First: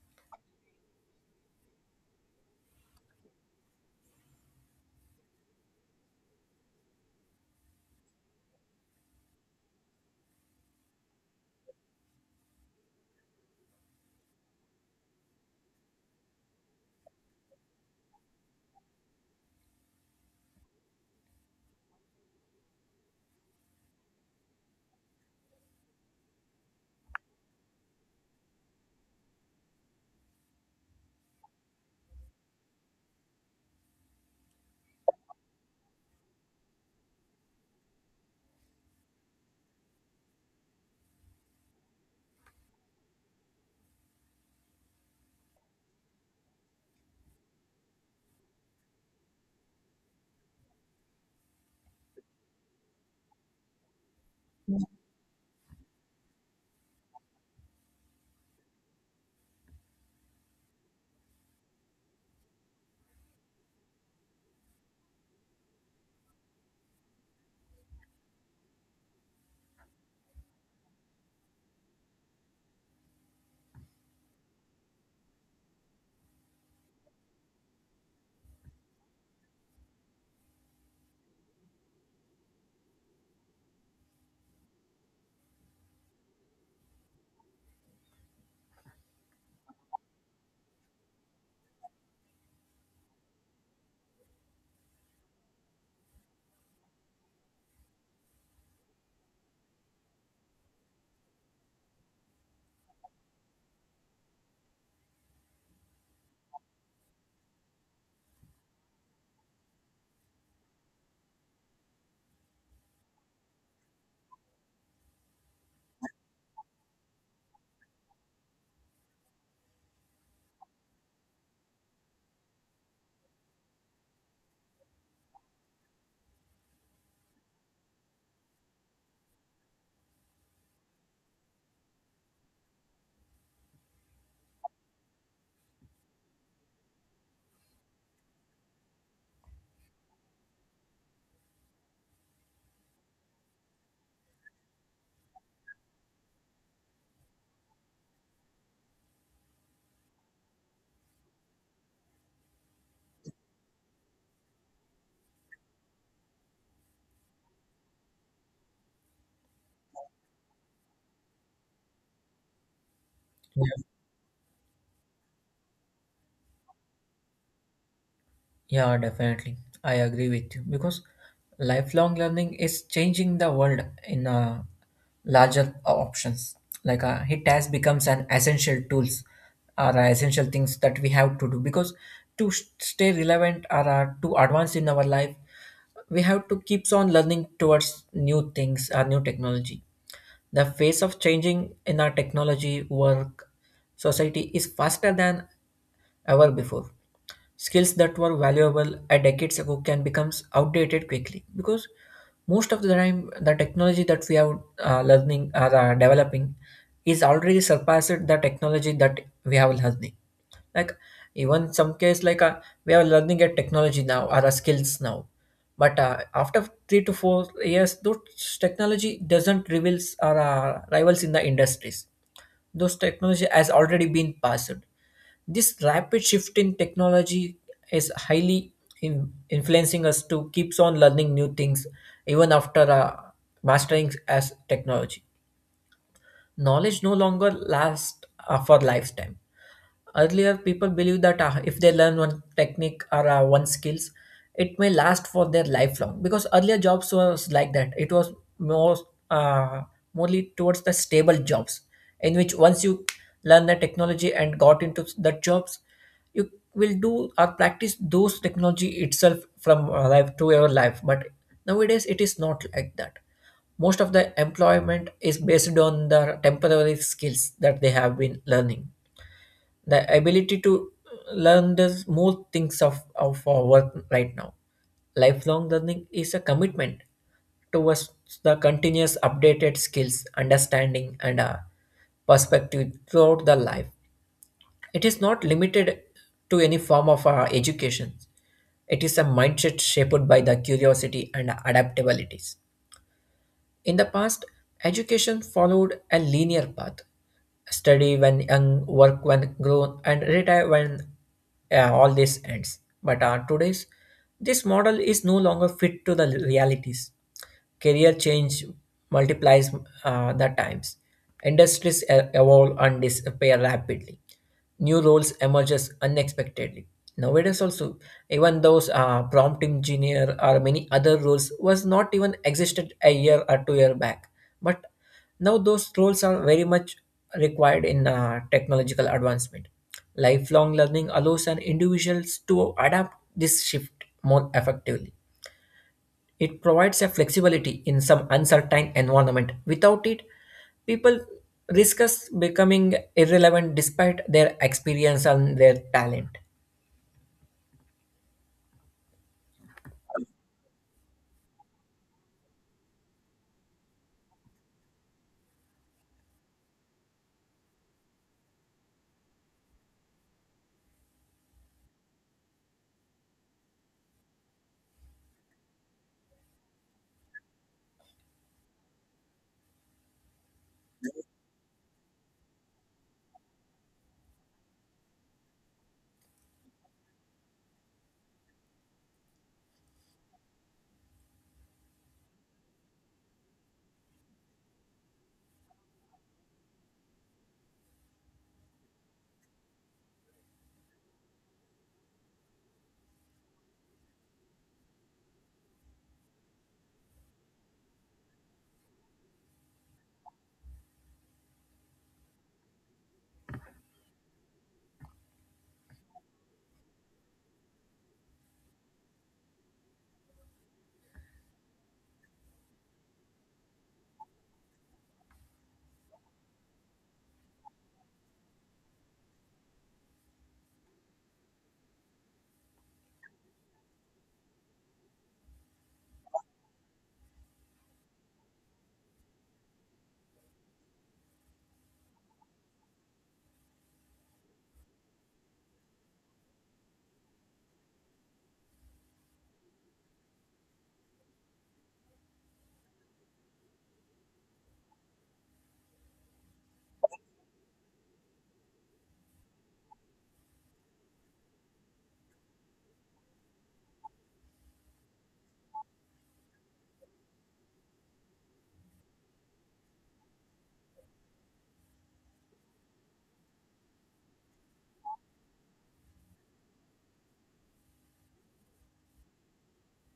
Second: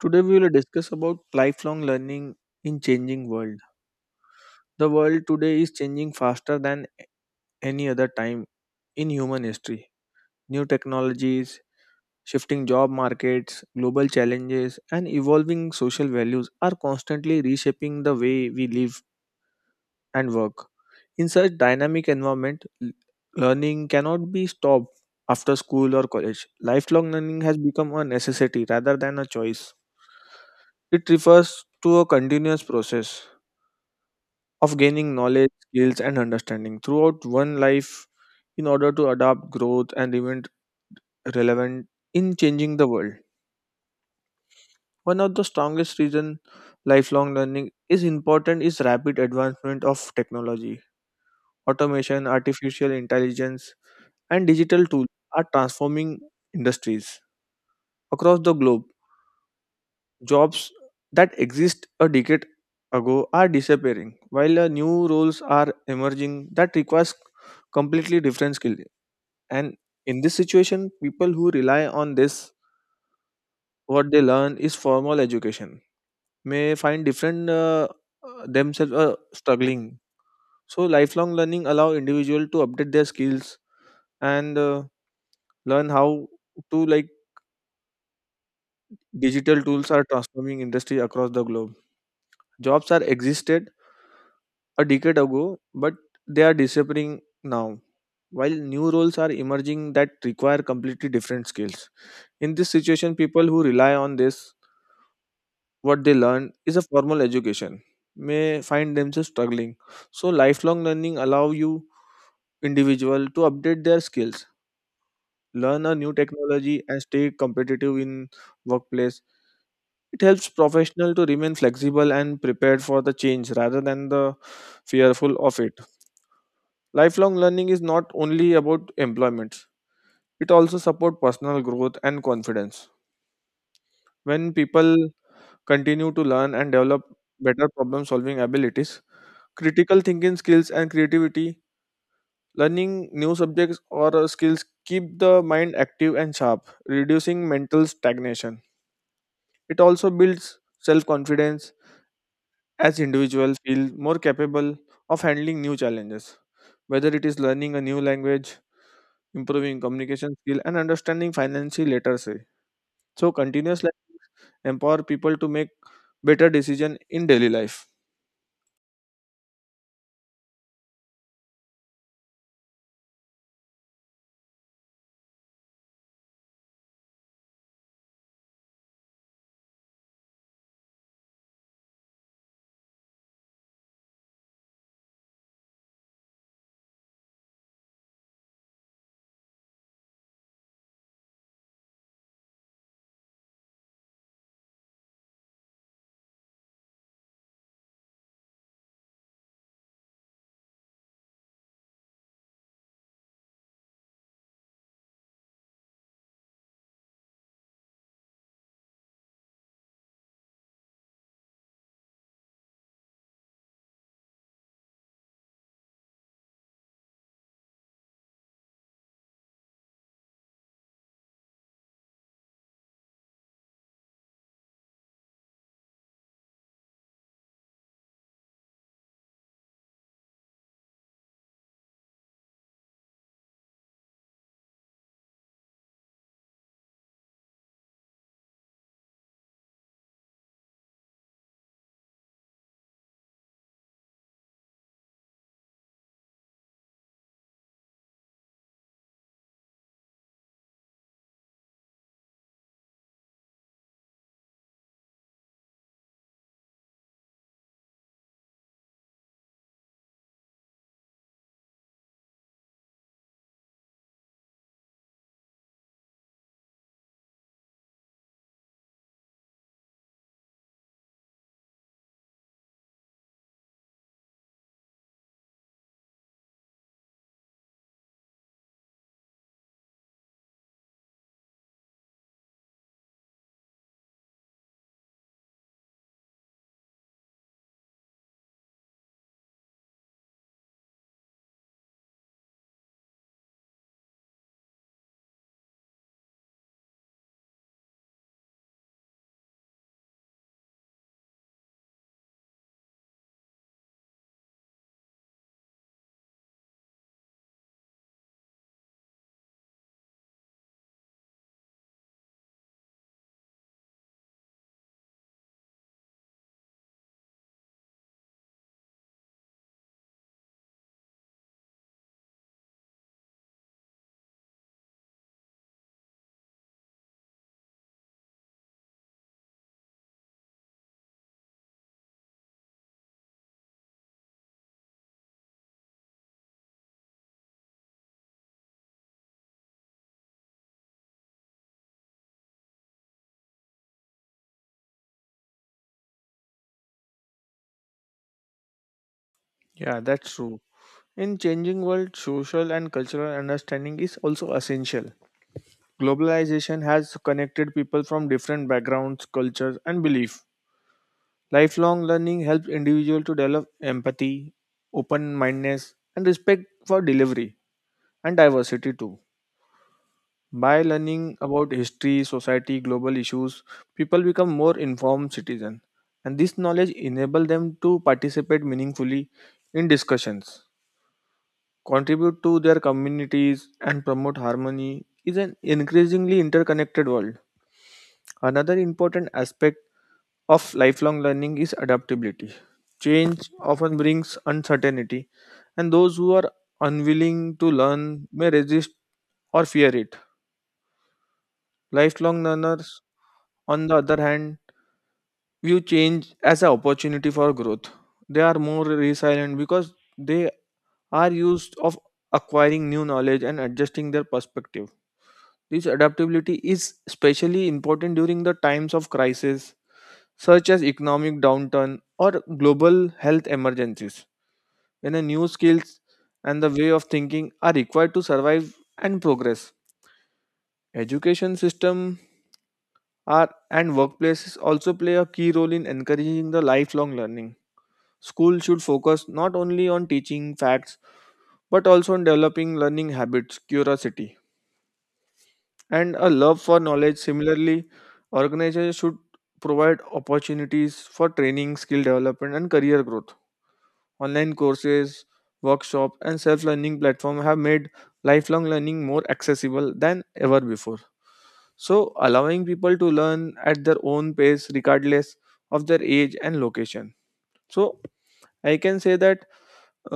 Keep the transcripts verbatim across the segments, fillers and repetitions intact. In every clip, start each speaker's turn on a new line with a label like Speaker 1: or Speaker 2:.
Speaker 1: Today we will discuss about lifelong learning in changing world. The world today is changing faster than any other time in human history. New technologies, shifting job markets, global challenges and evolving social values are constantly reshaping the way we live and work. In such dynamic environment, l- learning cannot be stopped after school or college. Lifelong learning has become a necessity rather than a choice. It refers to a continuous process of gaining knowledge, skills, and understanding throughout one life in order to adapt, growth, and remain relevant in changing the world. One of the strongest reason lifelong learning is important is rapid advancement of technology. Automation, artificial intelligence, and
Speaker 2: Yeah,
Speaker 1: digital tools are transforming industries across the globe. Jobs that exist a decade ago are disappearing, while uh, new roles are emerging that requires completely different skills. And in this situation, people who rely on this, what they learn is formal education, may find different uh, uh, themselves uh, struggling. So lifelong learning allow individual to update their skills and uh, learn how to like digital tools are transforming industry across the globe. Jobs are existed a decade ago, but they are disappearing now. While new roles are emerging that require completely different skills. In this situation, people who rely on this what they learn is a formal education may find themselves struggling, so lifelong learning allow you individual to update their skills, learn a new technology and stay competitive in workplace. It helps professional to remain flexible and prepared for the change rather than the fearful of it. Lifelong learning is not only about employment, it also support personal growth and confidence. When people continue to learn and develop better problem solving abilities, critical thinking skills and creativity. Learning new subjects or uh, skills keep the mind active and sharp, reducing mental stagnation. It also builds self confidence as individuals feel more capable of handling new challenges, whether it is learning a new language, improving communication skill and understanding financial literacy. So continuous learning empower people to make better decision in daily life.
Speaker 2: yeah, definitely. I agree with you because lifelong learning is changing the world in uh, larger options. Like uh, it has becomes an essential tools or uh, essential things that we have to do because to s- stay relevant or uh, to advance in our life, we have to keeps on learning towards new things or new technology. The phase of changing in our technology, work, society is faster than ever before. Skills that were valuable a decades ago can become outdated quickly because most of the time the technology that we are uh, learning or uh, developing is already surpassed the technology that we have learning. Like even some case like uh, we are learning a technology now or a skills now but uh, after three to four years those technology doesn't reveals or uh, rivals in the industries. Those technology has already been passed. This rapid shift in technology is highly in, influencing us to keeps on learning new things even after uh, mastering as technology. Knowledge no longer lasts uh, for lifetime. Earlier people believe that uh, if they learn one technique or uh, one skills, it may last for their lifelong because earlier jobs was like that. It was more uh, mostly towards the stable jobs in which once you learn the technology and got into the jobs, you will do or practice those technology itself from uh, life to your life. But nowadays it is not like that. Most of the employment is based on the temporary skills that they have been learning, the ability to learn the more things of, of our work right now. Lifelong learning is a commitment towards the continuous updated skills, understanding and uh, perspective throughout the life. It is not limited to any form of uh, education. It is a mindset shaped by the curiosity and adaptabilities. In the past, education followed a linear path: study when young, work when grown, and retire when uh, all this ends. But uh, today's this model is no longer fit to the realities. Career change multiplies uh, the times, industries e- evolve and disappear rapidly, new roles emerges unexpectedly. Nowadays also, even those uh, prompt engineer or many other roles was not even existed a year or two year back, but now those roles are very much required in uh, technological advancement. Lifelong learning allows an individuals to adapt this shift more effectively. It provides a flexibility in some uncertain environment. Without it, people risk us becoming irrelevant despite their experience and their talent.
Speaker 1: Yeah, that's true. In changing world, social and cultural understanding is also essential. Globalization has connected people from different backgrounds, cultures, and beliefs. Lifelong learning helps individuals to develop empathy, open-mindedness, and respect for delivery and diversity too. By learning about history, society, global issues, people become more informed citizens, and this knowledge enables them to participate meaningfully in discussions, contribute to their communities, and promote harmony is an increasingly interconnected world. Another important aspect of lifelong learning is adaptability. Change often brings uncertainty, and those who are unwilling to learn may resist or fear it. Lifelong learners, on the other hand, view change as an opportunity for growth. They are more resilient because they are used of acquiring new knowledge and adjusting their perspective. This adaptability is especially important during the times of crisis, such as economic downturn or global health emergencies, when the new skills and the way of thinking are required to survive and progress. Education system are and workplaces also play a key role in encouraging the lifelong learning. Schools should focus not only on teaching facts but also on developing learning habits, curiosity, and a love for knowledge. Similarly, organizations should provide opportunities for training, skill development, and career growth. Online courses, workshops, and self learning platforms have made lifelong learning more accessible than ever before. So, allowing people to learn at their own pace regardless of their age and location. So, I can say that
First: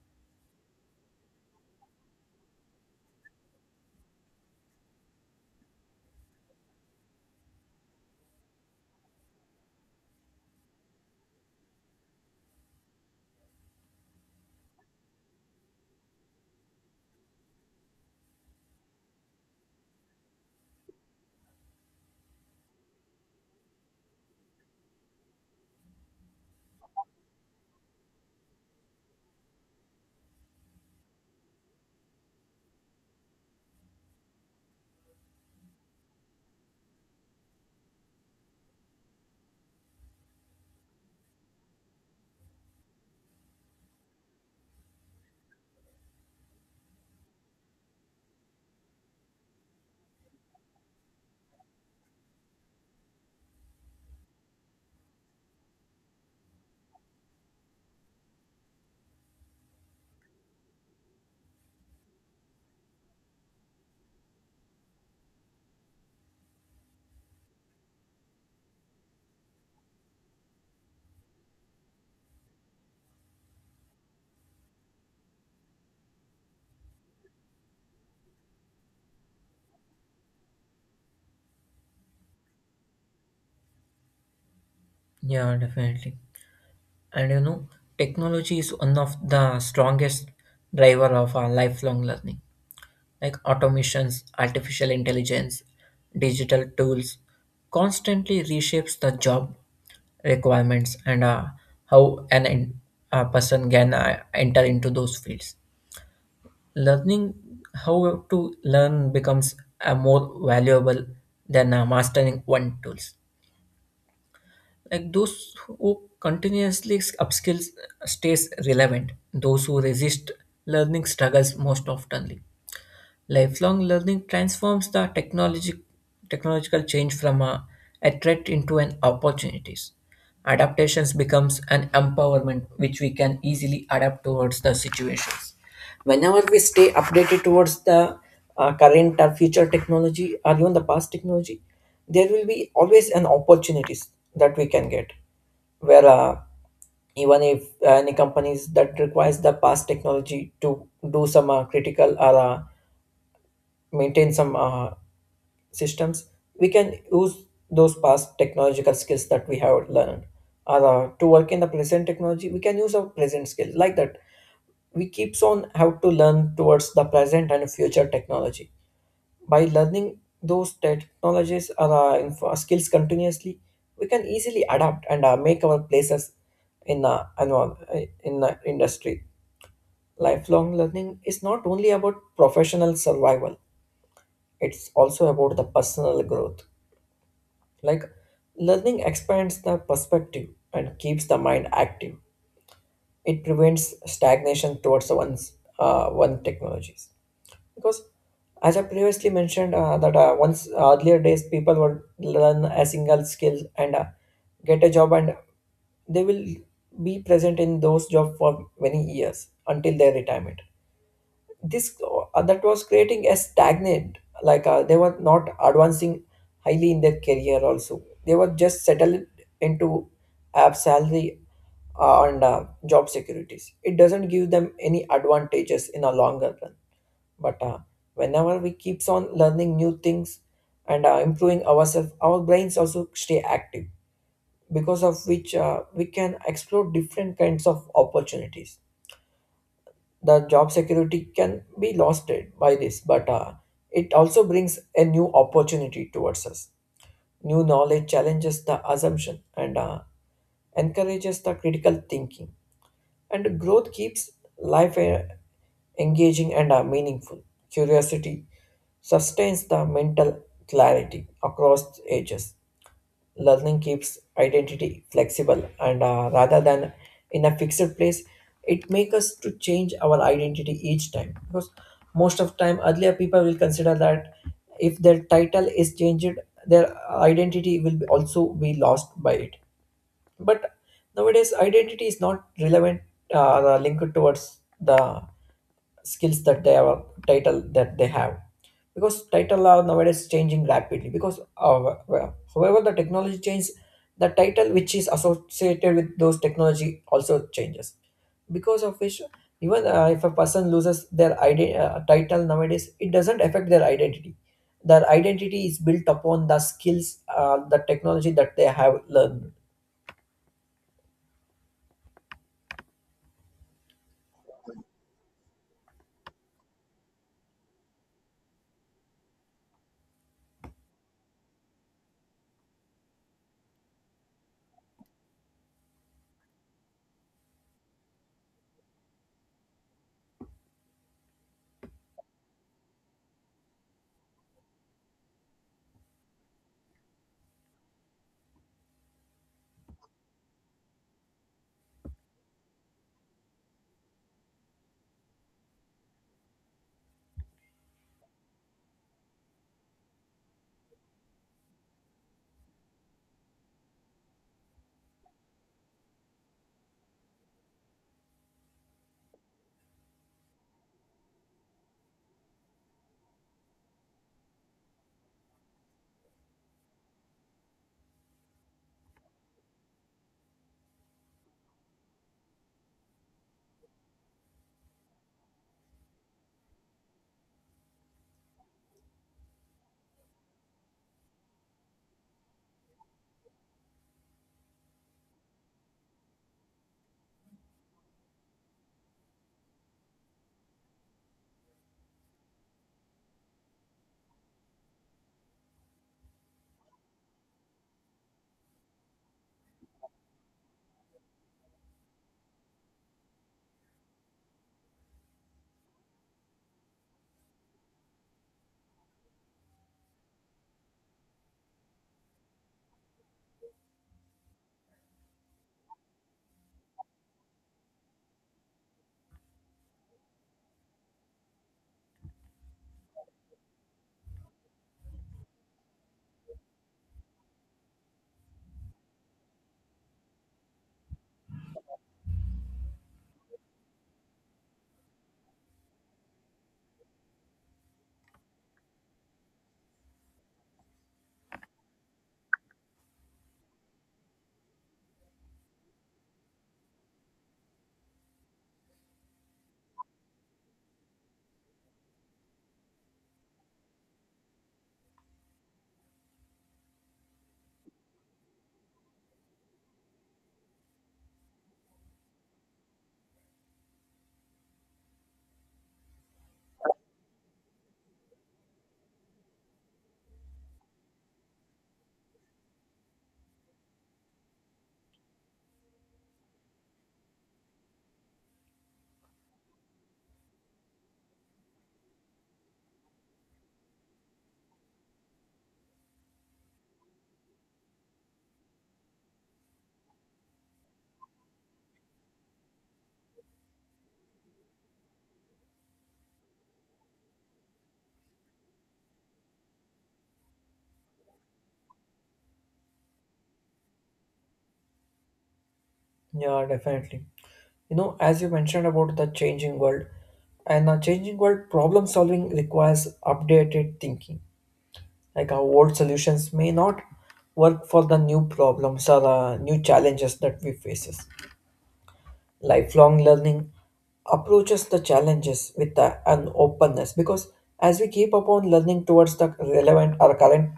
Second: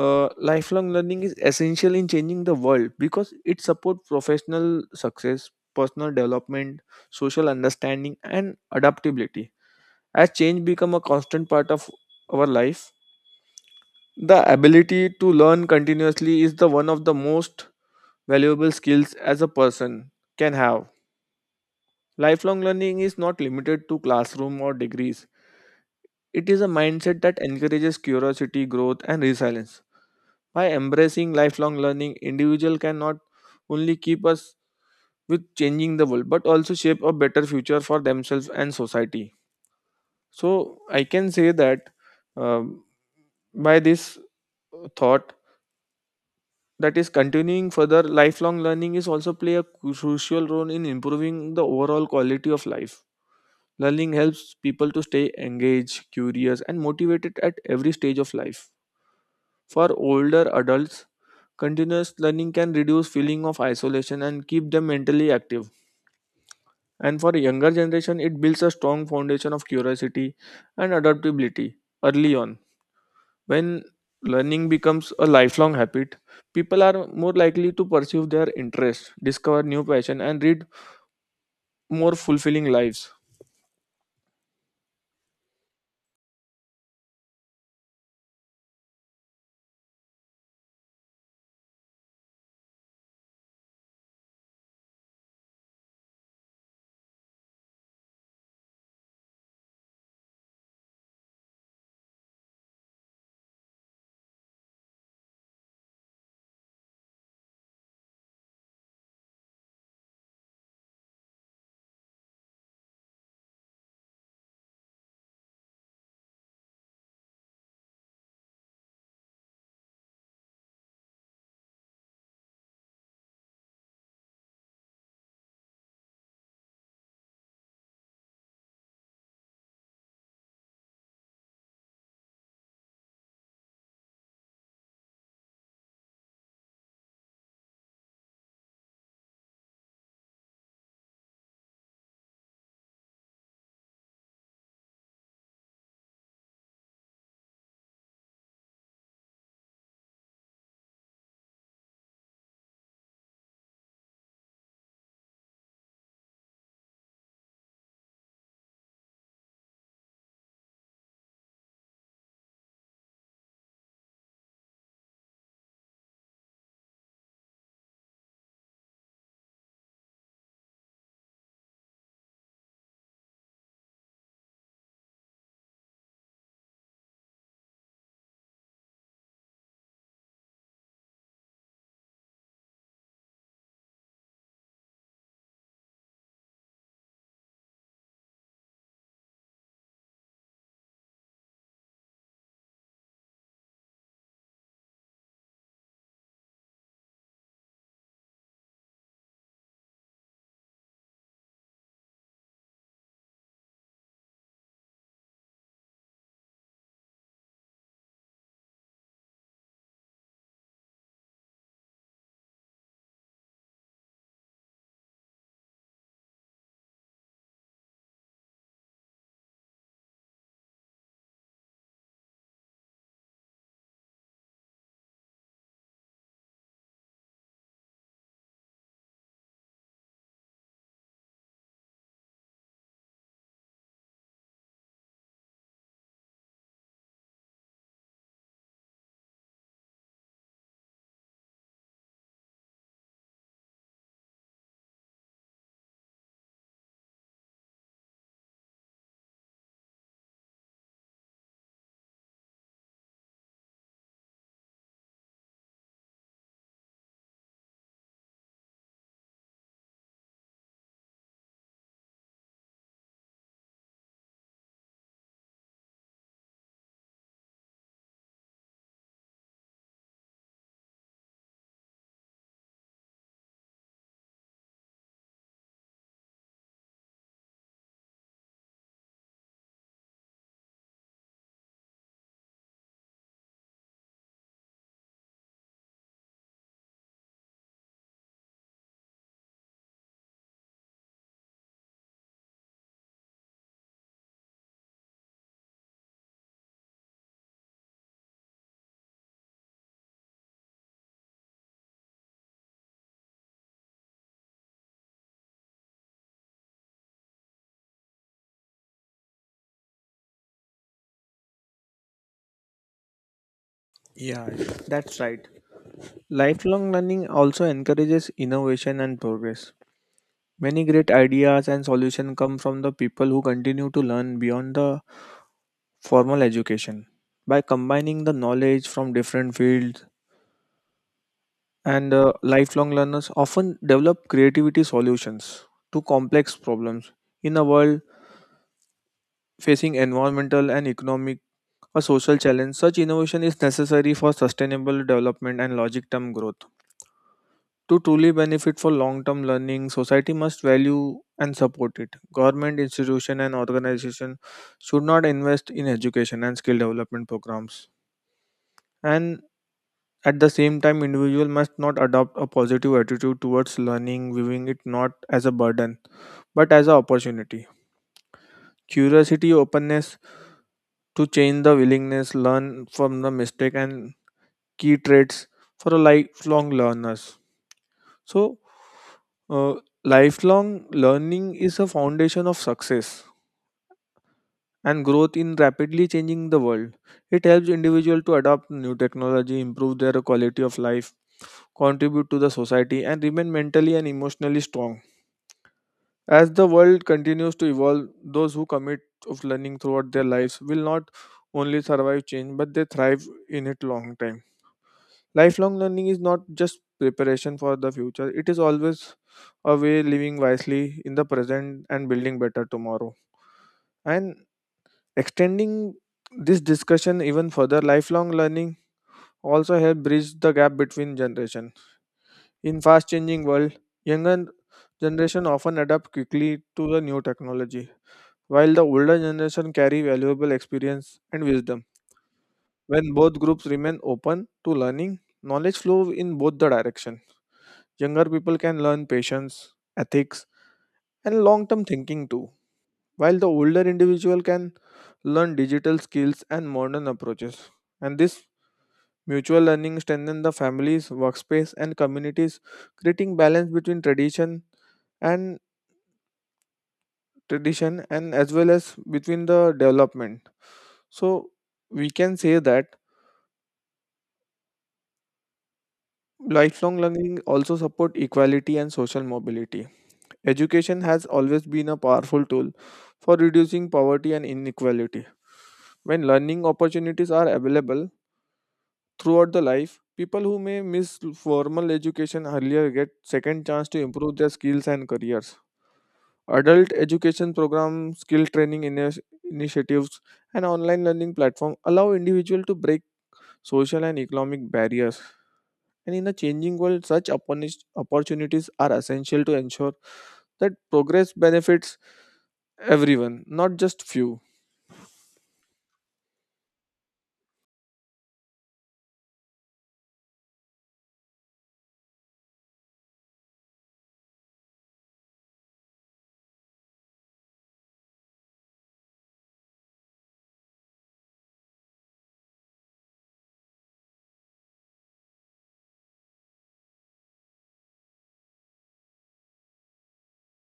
Speaker 1: Uh, lifelong learning is essential in changing the world because it supports professional success, personal development, social understanding, and adaptability. As change become a constant part of our life, the ability to learn continuously is the one of the most valuable skills as a person can have. Lifelong learning is not limited to classroom or degrees. It is a mindset that encourages curiosity, growth, and resilience. By embracing lifelong learning, individual can not only keep us with changing the world, but also shape a better future for themselves and society. So I can say that um, by this thought that is continuing further, lifelong learning is also play a cru- crucial role in improving the overall quality of life. Learning helps people to stay engaged, curious, and motivated at every stage of life. For older adults, continuous learning can reduce feeling of isolation and keep them mentally active. And for younger generation, it builds a strong foundation of curiosity and adaptability early on. When learning becomes a lifelong habit, people are more likely to pursue their interests, discover new passion and lead more fulfilling lives.
Speaker 2: Yeah, definitely. And you know, technology is one of the strongest driver of our lifelong learning. Like automations, artificial intelligence, digital tools constantly reshapes the job requirements and uh, how an in- a person can uh, enter into those fields. Learning how to learn becomes a more valuable than uh, mastering one tools. Like those who continuously upskills stays relevant. Those who resist learning struggles most oftenly. Lifelong learning transforms the technology, technological change from a, a threat into an opportunities. Adaptations becomes an empowerment which we can easily adapt towards the situations. Whenever we stay updated towards the uh, current or future technology or even the past technology, there will be always an opportunities that we can get where uh, even if uh, any companies that requires the past technology to do some uh, critical or uh, maintain some uh, systems, we can use those past technological skills that we have learned. Or uh, to work in the present technology, we can use our present skills like that. We keeps on have to learn towards the present and future technology. By learning those technologies or uh, info- skills continuously, we can easily adapt and uh, make our places in the envir- in the industry. Lifelong learning is not only about professional survival, it's also about the personal growth. Like learning expands the perspective and keeps the mind active. It prevents stagnation towards one's uh, one technologies. Because as I previously mentioned, uh, that uh, once earlier days people would learn a single skill and uh, get a job, and they will be present in those job for many years until their retirement. This uh, that was creating a stagnant, like uh, they were not advancing highly in their career, also they were just settled into app salary uh, and uh, job securities. It doesn't give them any advantages in a longer run. But uh, whenever we keeps on learning new things and uh, improving ourselves, our brains also stay active, because of which uh, we can explore different kinds of opportunities. The job security can be lost it- by this, but uh, it also brings a new opportunity towards us. New knowledge challenges the assumption and uh, encourages the critical thinking, and growth keeps life uh, engaging and uh, meaningful. Curiosity sustains the mental clarity across ages. Learning keeps identity flexible and uh, rather than in a fixed place, it makes us to change our identity each time. Because most of time earlier people will consider that if their title is changed, their identity will be- also be lost by it. But nowadays identity is not relevant uh, linked towards the skills that they have, title that they have, because title are nowadays changing rapidly. Because uh, well, however the technology changes, the title which is associated with those technology also changes, because of which even uh, if a person loses their ide- uh, title nowadays, it doesn't affect their identity. Their identity is built upon the skills, uh, the technology that they have learned.
Speaker 1: Yeah, that's right. Lifelong learning also encourages innovation and progress. Many great ideas and solutions come from the people who continue to learn beyond the formal education. By combining the knowledge from different fields and uh, lifelong learners often develop creativity solutions to complex problems. In a world facing environmental and economic or social challenge, such innovation is necessary for sustainable development and logic term growth. To truly benefit for long-term learning, society must value and support it. Government institution and organization should not invest in education and skill development programs. And at the same time, individual must not adopt a positive attitude towards learning, viewing it not as a burden but as an opportunity. Curiosity, openness to change the willingness, learn from the mistake and key traits for a lifelong learners. So, uh, lifelong learning is a foundation of success and growth in rapidly changing the world. It helps individual to adopt new technology, improve their quality of life, contribute to the society, and remain mentally and emotionally strong. As the world continues to evolve, those who commit of learning throughout their lives will not only survive change, but they thrive in it long time. Lifelong learning is not just preparation for the future, it is always a way living wisely in the present and building better tomorrow. And extending this discussion even further, lifelong learning also help bridge the gap between generations. In fast changing world, younger generation often adapt quickly to the new technology, while the older generation carry valuable experience and wisdom. When both groups remain open to learning, knowledge flow in both the direction. Younger people can learn patience, ethics, and long term thinking too, while the older individual can learn digital skills and modern approaches. And this mutual learning strengthens the families, workspace, and communities, creating balance between tradition and tradition and as well as between the development. So we can say that lifelong learning also support equality and social mobility. Education has always been a powerful tool for reducing poverty and inequality. When learning opportunities are available throughout the life, people who may miss formal education earlier get second chance to improve their skills and careers. Adult education programs, skill training ini- initiatives, and online learning platform allow individuals to break social and economic barriers. And in a changing world, such opportuni- opportunities are essential to ensure that progress benefits everyone, not just few.
Speaker 2: Yeah, definitely. You know, as you mentioned about the changing world, and a changing world, problem solving requires updated thinking. Like our old solutions may not work for the new problems or uh, new challenges that we faces. Lifelong learning approaches the challenges with a- an openness, because as we keep upon learning towards the relevant or current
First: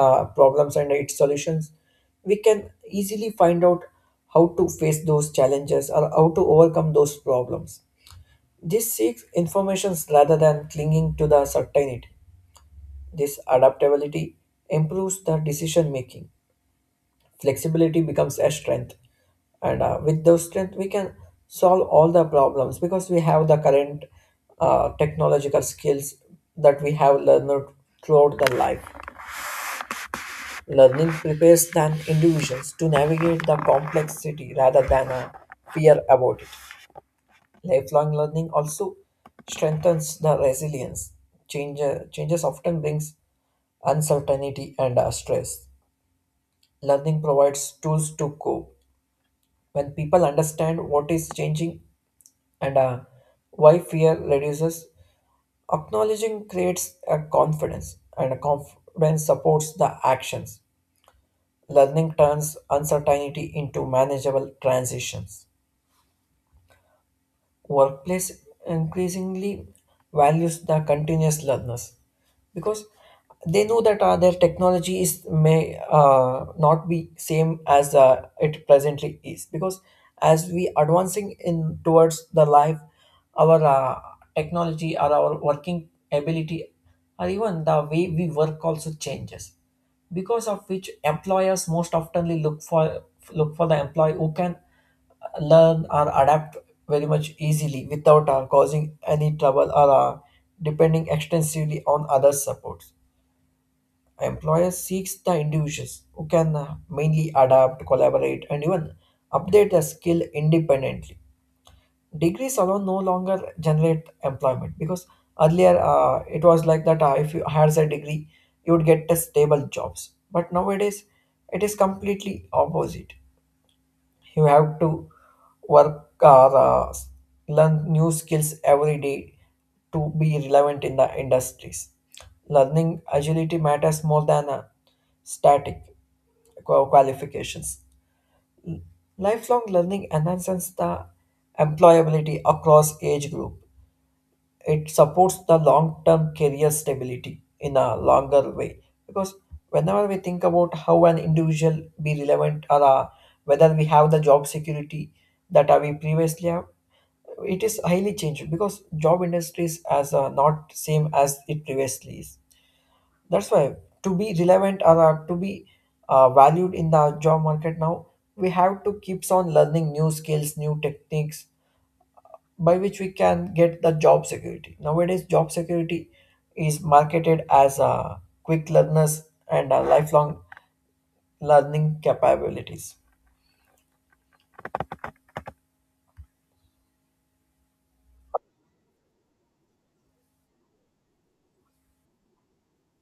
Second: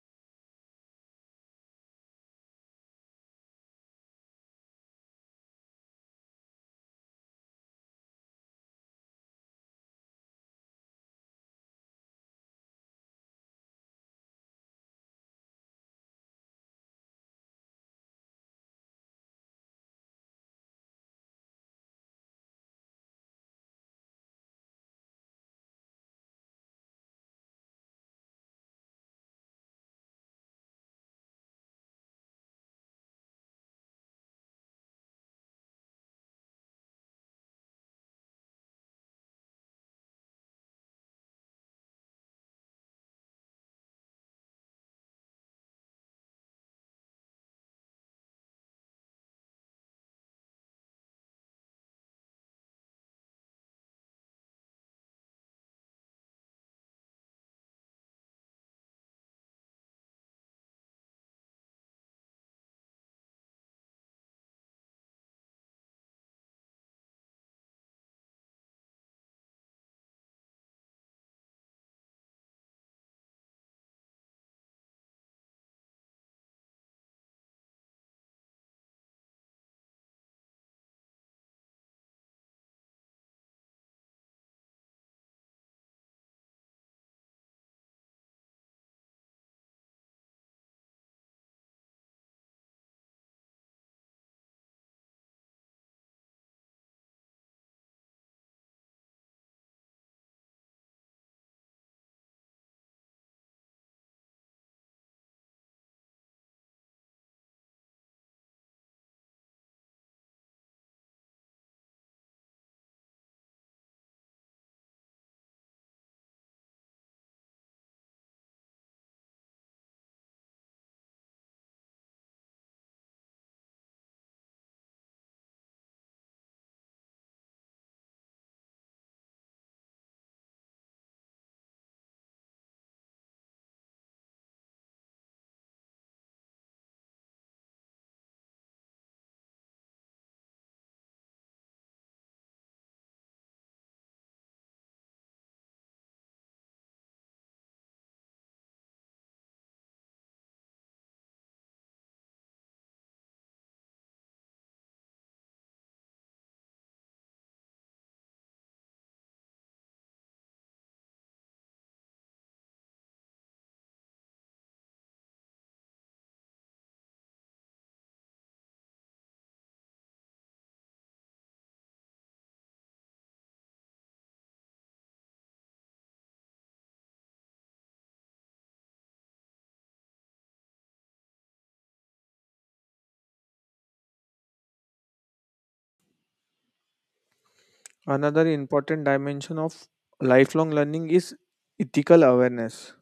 Speaker 2: uh, problems and its solutions, we can easily find out how to face those challenges or how to overcome those problems. This seeks informations rather than clinging to the certainty. This adaptability improves the decision making, flexibility becomes a strength, and uh, with those strength we can solve all the problems because we have the current uh, technological skills that we have learned throughout the life. Learning prepares than individuals to navigate the complexity rather than a fear about it. Lifelong learning also strengthens the resilience. Change, uh, changes often brings uncertainty and uh, stress. Learning provides tools to cope. When people understand what is changing and uh, why, fear reduces, acknowledging creates a confidence, and a confidence supports the actions. Learning turns uncertainty into manageable transitions. Workplace increasingly values the continuous learners because they know that uh, their technology is may uh, not be same as uh, it presently is. Because as we advancing in towards the life, our uh, technology or our working ability or even the way we work also changes, because of which employers most oftenly look for look for the employee who can learn or adapt very much easily without uh, causing any trouble or uh, depending extensively on other supports. Employer seeks the individuals who can uh, mainly adapt, collaborate, and even update their skill independently. Degrees alone no longer generate employment, because earlier uh, it was like that uh, if you had a degree, you would get a stable jobs. But nowadays, it is completely opposite. You have to work or uh, learn new skills every day to be relevant in the industries. Learning agility matters more than uh, static qua- qualifications. Lifelong learning enhances the employability across age group. It supports the long-term career stability in a longer way, because whenever we think about how an individual be relevant or uh, whether we have the job security that uh, we previously have, it is highly changed, because job industries as uh, not same as it previously is. That's why to be relevant or uh, to be uh, valued in the job market now, we have to keeps on learning new skills, new techniques, by which we can get the job security. Nowadays, job security is marketed as a quick learners and a lifelong learning capabilities.
Speaker 1: Another important dimension of lifelong learning is ethical awareness.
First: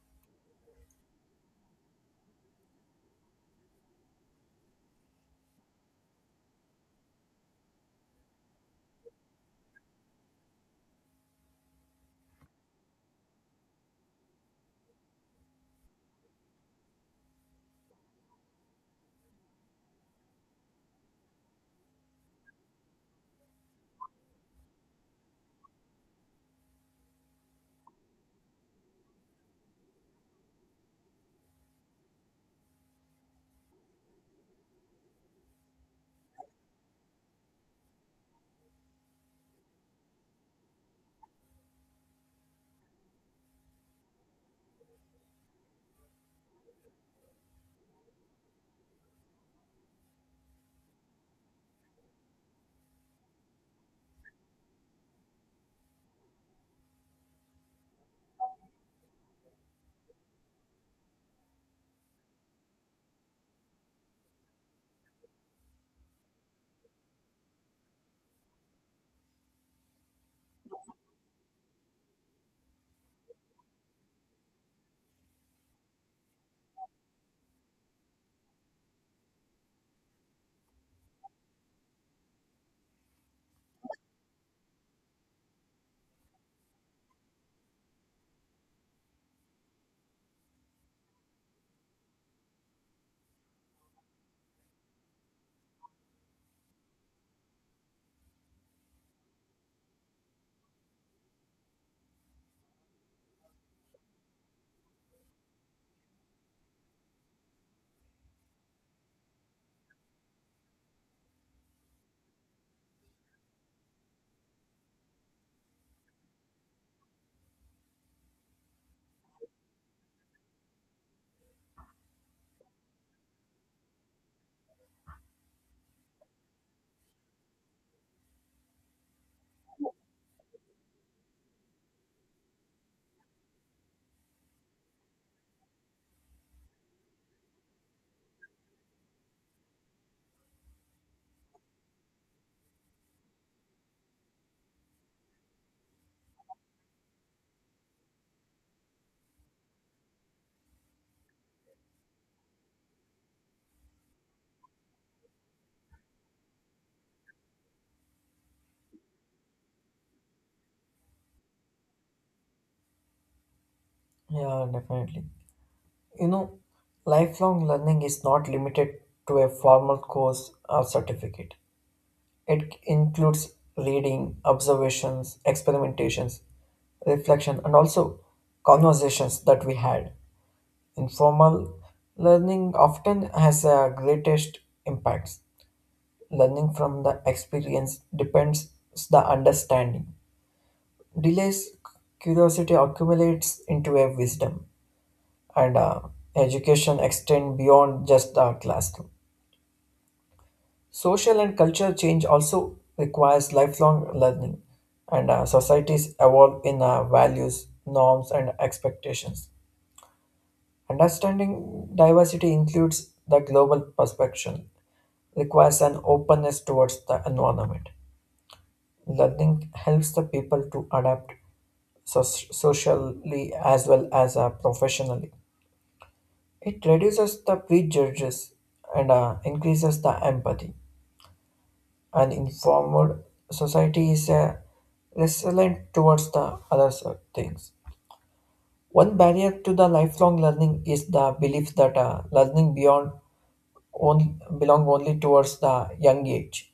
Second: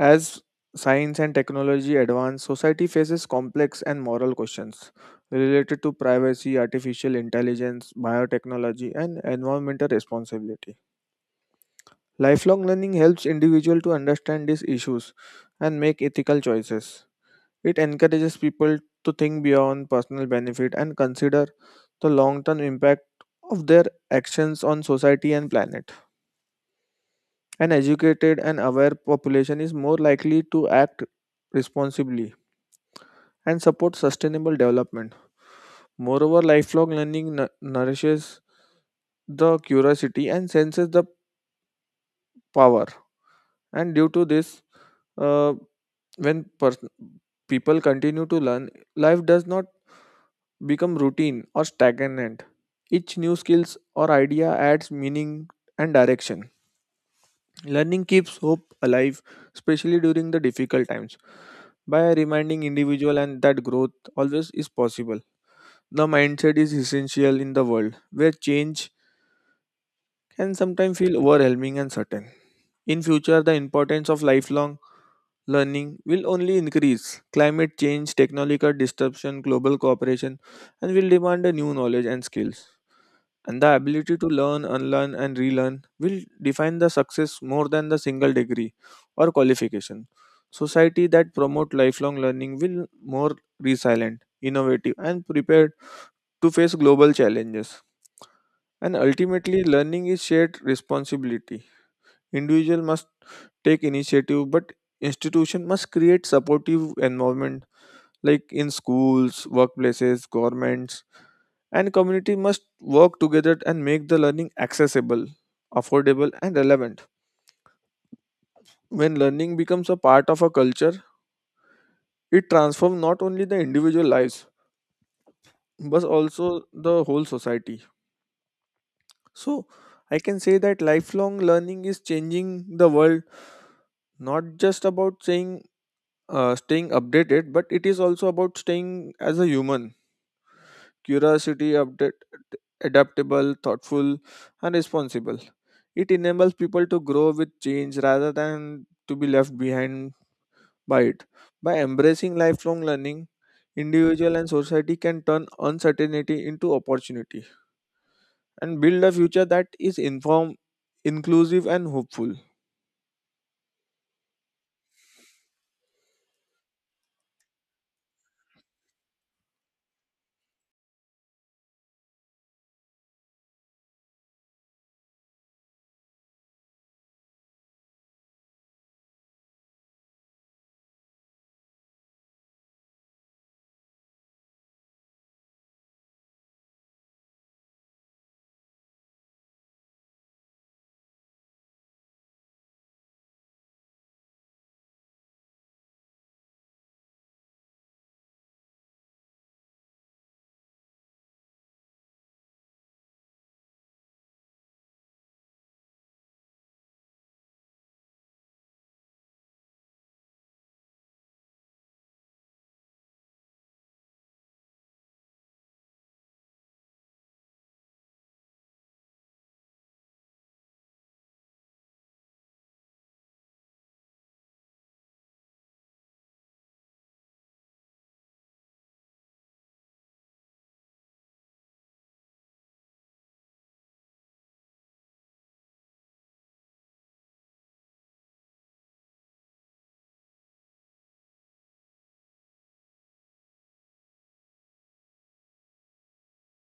Speaker 1: As science and technology advance, society faces complex and moral questions related to privacy, artificial intelligence, biotechnology, and environmental responsibility. Lifelong learning helps individuals to understand these issues and make ethical choices. It encourages people to think beyond personal benefit and consider the long-term impact of their actions on society and planet. An educated and aware population is more likely to act responsibly and support sustainable development. Moreover, lifelong learning nu- nourishes the curiosity and senses the power. And due to this, uh, when pers- people continue to learn, life does not become routine or stagnant. Each new skills or idea adds meaning and direction. Learning keeps hope alive, especially during the difficult times, by reminding individual and that growth always is possible. The mindset is essential in the world where change can sometimes feel overwhelming and certain. In future, the importance of lifelong learning will only increase. Climate change, technological disruption, global cooperation, and will demand a new knowledge and skills. And the ability to learn, unlearn, and relearn will define the success more than the single degree or qualification. Society that promote lifelong learning will more resilient, innovative, and prepared to face global challenges. And ultimately, learning is shared responsibility. Individual must take initiative, but institution must create supportive environment, like in schools, workplaces, governments, and community must work together and make the learning accessible, affordable, and relevant. When learning becomes a part of a culture, it transforms not only the individual lives but also the whole society. So, I can say that lifelong learning is changing the world not just about saying uh, staying updated, but it is also about staying as a human, curiosity update, adaptable, thoughtful, and responsible. It enables people to grow with change rather than to be left behind by it. By embracing lifelong learning, individual and society can turn uncertainty into opportunity and build a future that is informed, inclusive and hopeful.
Speaker 2: Yeah, definitely. You know, lifelong learning is not limited to a formal course or certificate. It includes reading, observations, experimentations, reflection, and also conversations that we had. Informal learning often has a greatest impacts. Learning from the experience depends the understanding. Delays curiosity accumulates into a wisdom, and uh, education extend beyond just the classroom. Social and cultural change also requires lifelong learning, and uh, societies evolve in uh, values, norms, and expectations. Understanding diversity includes the global perspective, requires an openness towards the environment. Learning helps the people to adapt so- socially as well as uh, professionally. It reduces the prejudges and uh, increases the empathy. An informed society is uh, resilient towards the other so- things. One barrier to the lifelong learning is the belief that uh, learning beyond on, belong only towards the young age.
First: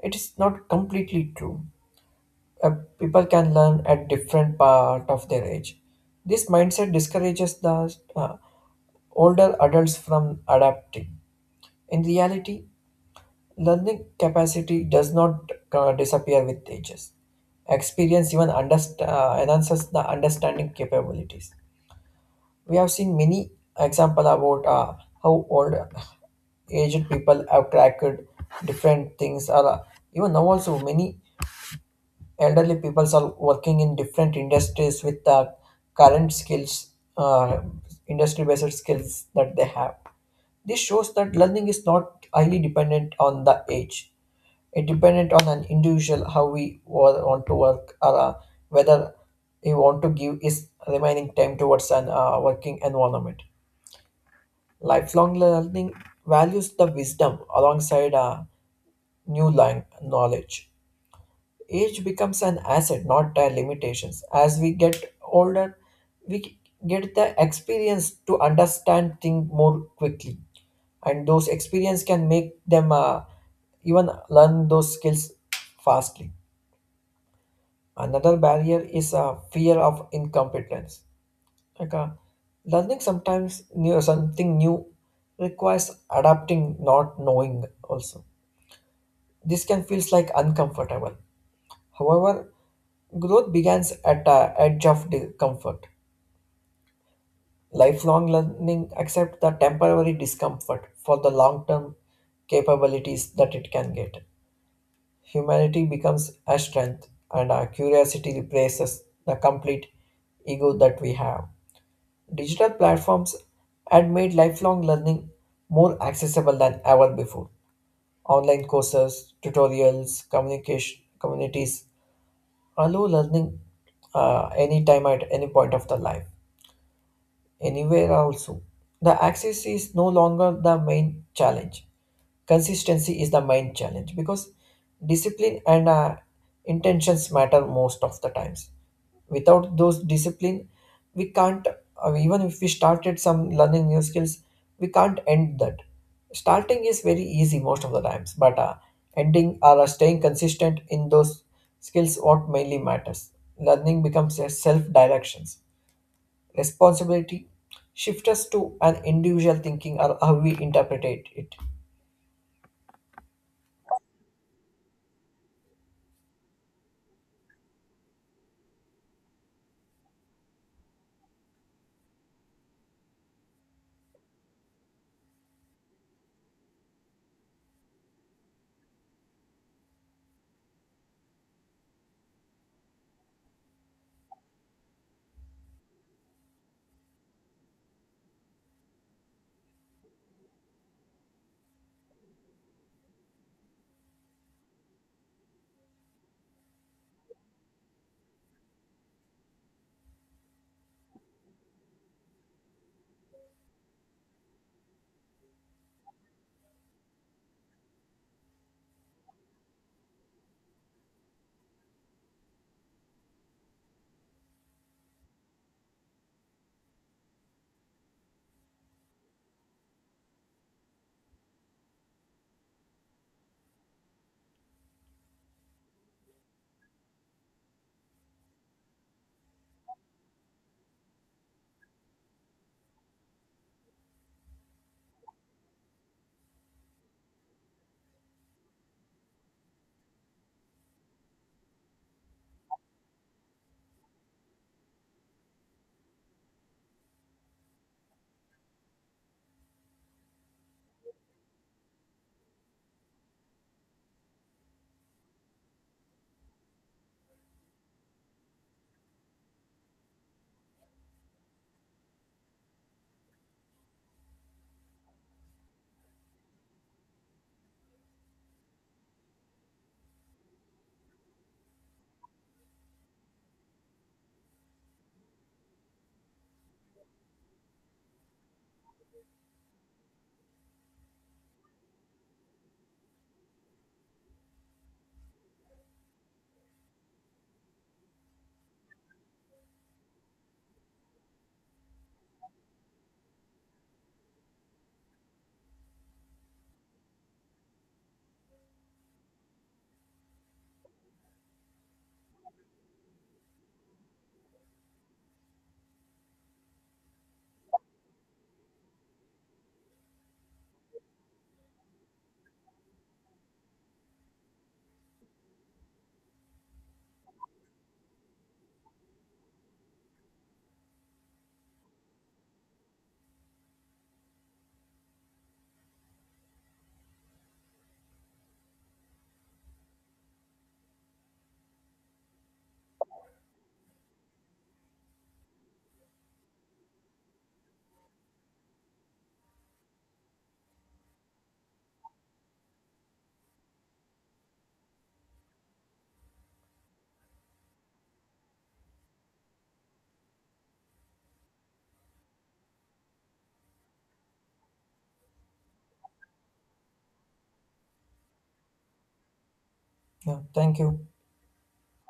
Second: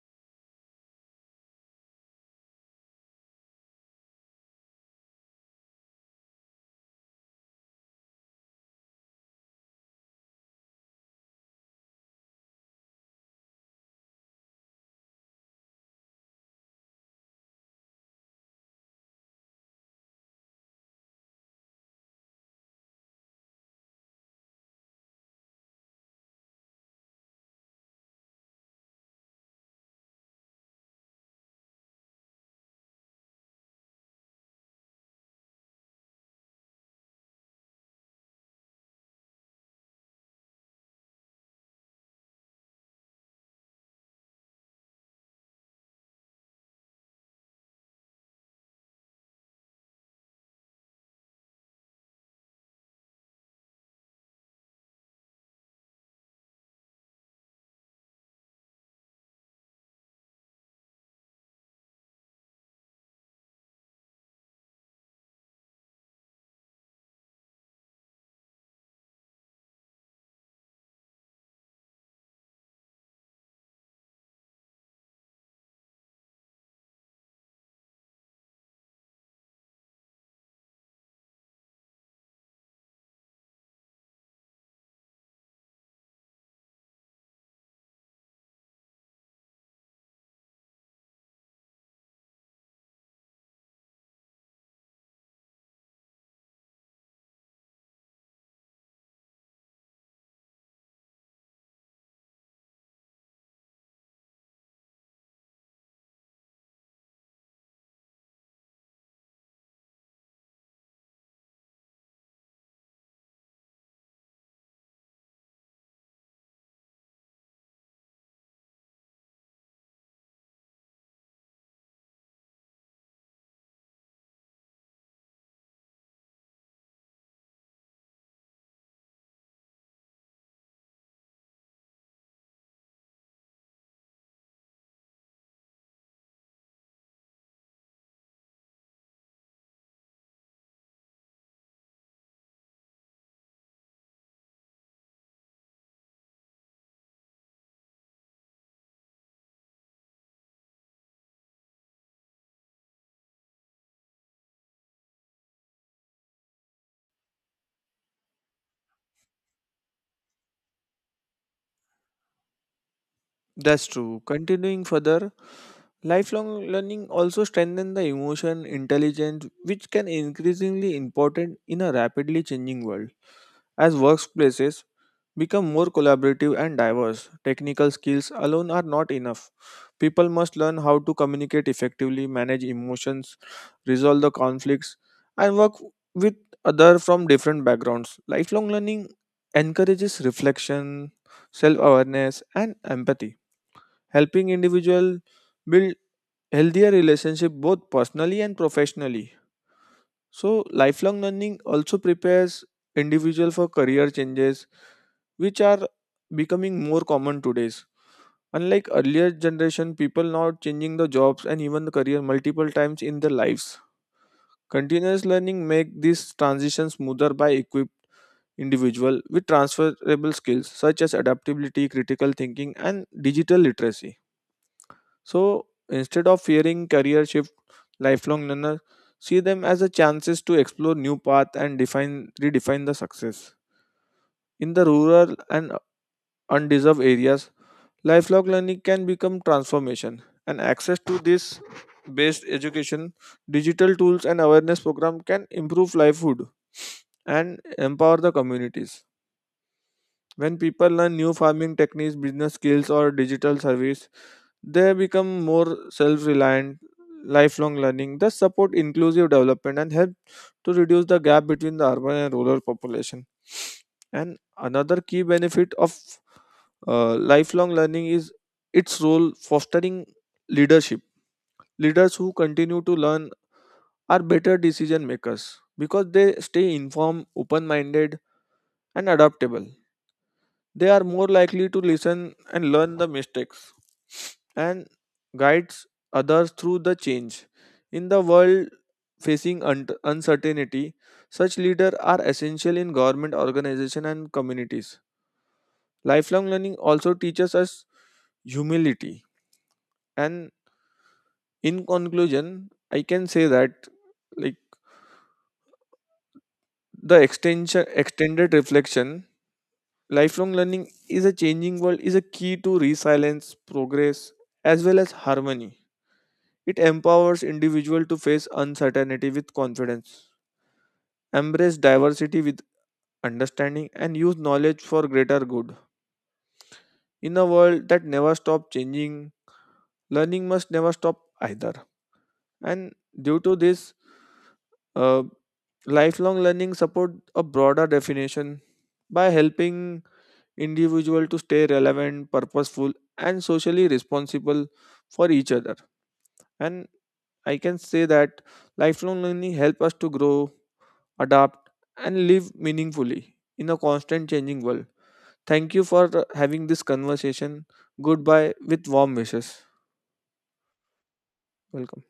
Speaker 2: It is not completely true. uh, People can learn at different part of their age. This mindset discourages the uh, older adults from adapting. In reality, learning capacity does not uh, disappear with ages. Experience even underst- uh, enhances the understanding capabilities. We have seen many example about uh, how old aged people have cracked different things or uh, even now also many elderly people are working in different industries with the current skills, uh, industry based skills that they have. This shows that learning is not highly dependent on the age, it dependent on an individual how we wa- want to work or uh, whether he want to give his remaining time towards an uh, working environment. Lifelong learning values the wisdom alongside uh, new lang- knowledge. Age becomes an asset, not a limitations. As we get older, we get the experience to understand things more quickly, and those experience can make them uh, even learn those skills fastly. Another barrier is a fear of incompetence. Like uh, learning sometimes new something new requires adapting, not knowing. Also, this can feels like uncomfortable. However, growth begins at a edge of discomfort. Lifelong learning accepts the temporary discomfort for the long term capabilities that it can get. Humanity becomes a strength, and our curiosity replaces the complete ego that we have. Digital platforms had made lifelong learning more accessible than ever before. Online courses, tutorials, communication communities allow learning uh, anytime at any point of the life, anywhere also. The access is no longer the main challenge. Consistency is the main challenge, because discipline and uh, intentions matter most of the times. Without those discipline, we can't, uh, even if we started some learning new skills, we can't end that. Starting is very easy most of the times, but uh, ending or uh, staying consistent in those skills what mainly matters. Learning becomes a self directions responsibility, shift us to an individual thinking or how we interpret it.
Speaker 1: That's true. Continuing further, lifelong learning also strengthens the emotion intelligence, which can increasingly important in a rapidly changing world. As workplaces become more collaborative and diverse, technical skills alone are not enough. People must learn how to communicate effectively, manage emotions, resolve the conflicts, and work with others from different backgrounds. Lifelong learning encourages reflection, self awareness, and empathy, helping individual build healthier relationship both personally and professionally. So lifelong learning also prepares individual for career changes which are becoming more common today's. Unlike earlier generation, people now changing the jobs and even the career multiple times in their lives. Continuous learning make this transition smoother by equip individual with transferable skills such as adaptability, critical thinking, and digital literacy. So instead of fearing career shift, lifelong learner see them as a chances to explore new path and define redefine the success. In the rural and undeserved areas, lifelong learning can become transformation and access to this based education, digital tools and awareness program can improve livelihood and empower the communities. When people learn new farming techniques, business skills or digital service, they become more self reliant. Lifelong learning, thus, support inclusive development and help to reduce the gap between the urban and rural population. And another key benefit of uh, lifelong learning is its role fostering leadership. Leaders who continue to learn are better decision makers because they stay informed, open minded, and adaptable. They are more likely to listen and learn the mistakes and guides others through the change in the world facing un- uncertainty. Such leaders are essential in government organization and communities. Lifelong learning also teaches us humility. And in conclusion, I can say that, like, the extension extended reflection, lifelong learning is a changing world is a key to resilience progress as well as harmony. It empowers individuals to face uncertainty with confidence, embrace diversity with understanding, and use knowledge for greater good. In a world that never stops changing, learning must never stop either. And due to this, uh, lifelong learning support a broader definition by helping individual to stay relevant, purposeful, and socially responsible for each other. And I can say that lifelong learning help us to grow, adapt, and live meaningfully in a constant changing world. Thank you for having this conversation. Goodbye with warm wishes.
Speaker 2: Yeah, thank you.
Speaker 1: Welcome.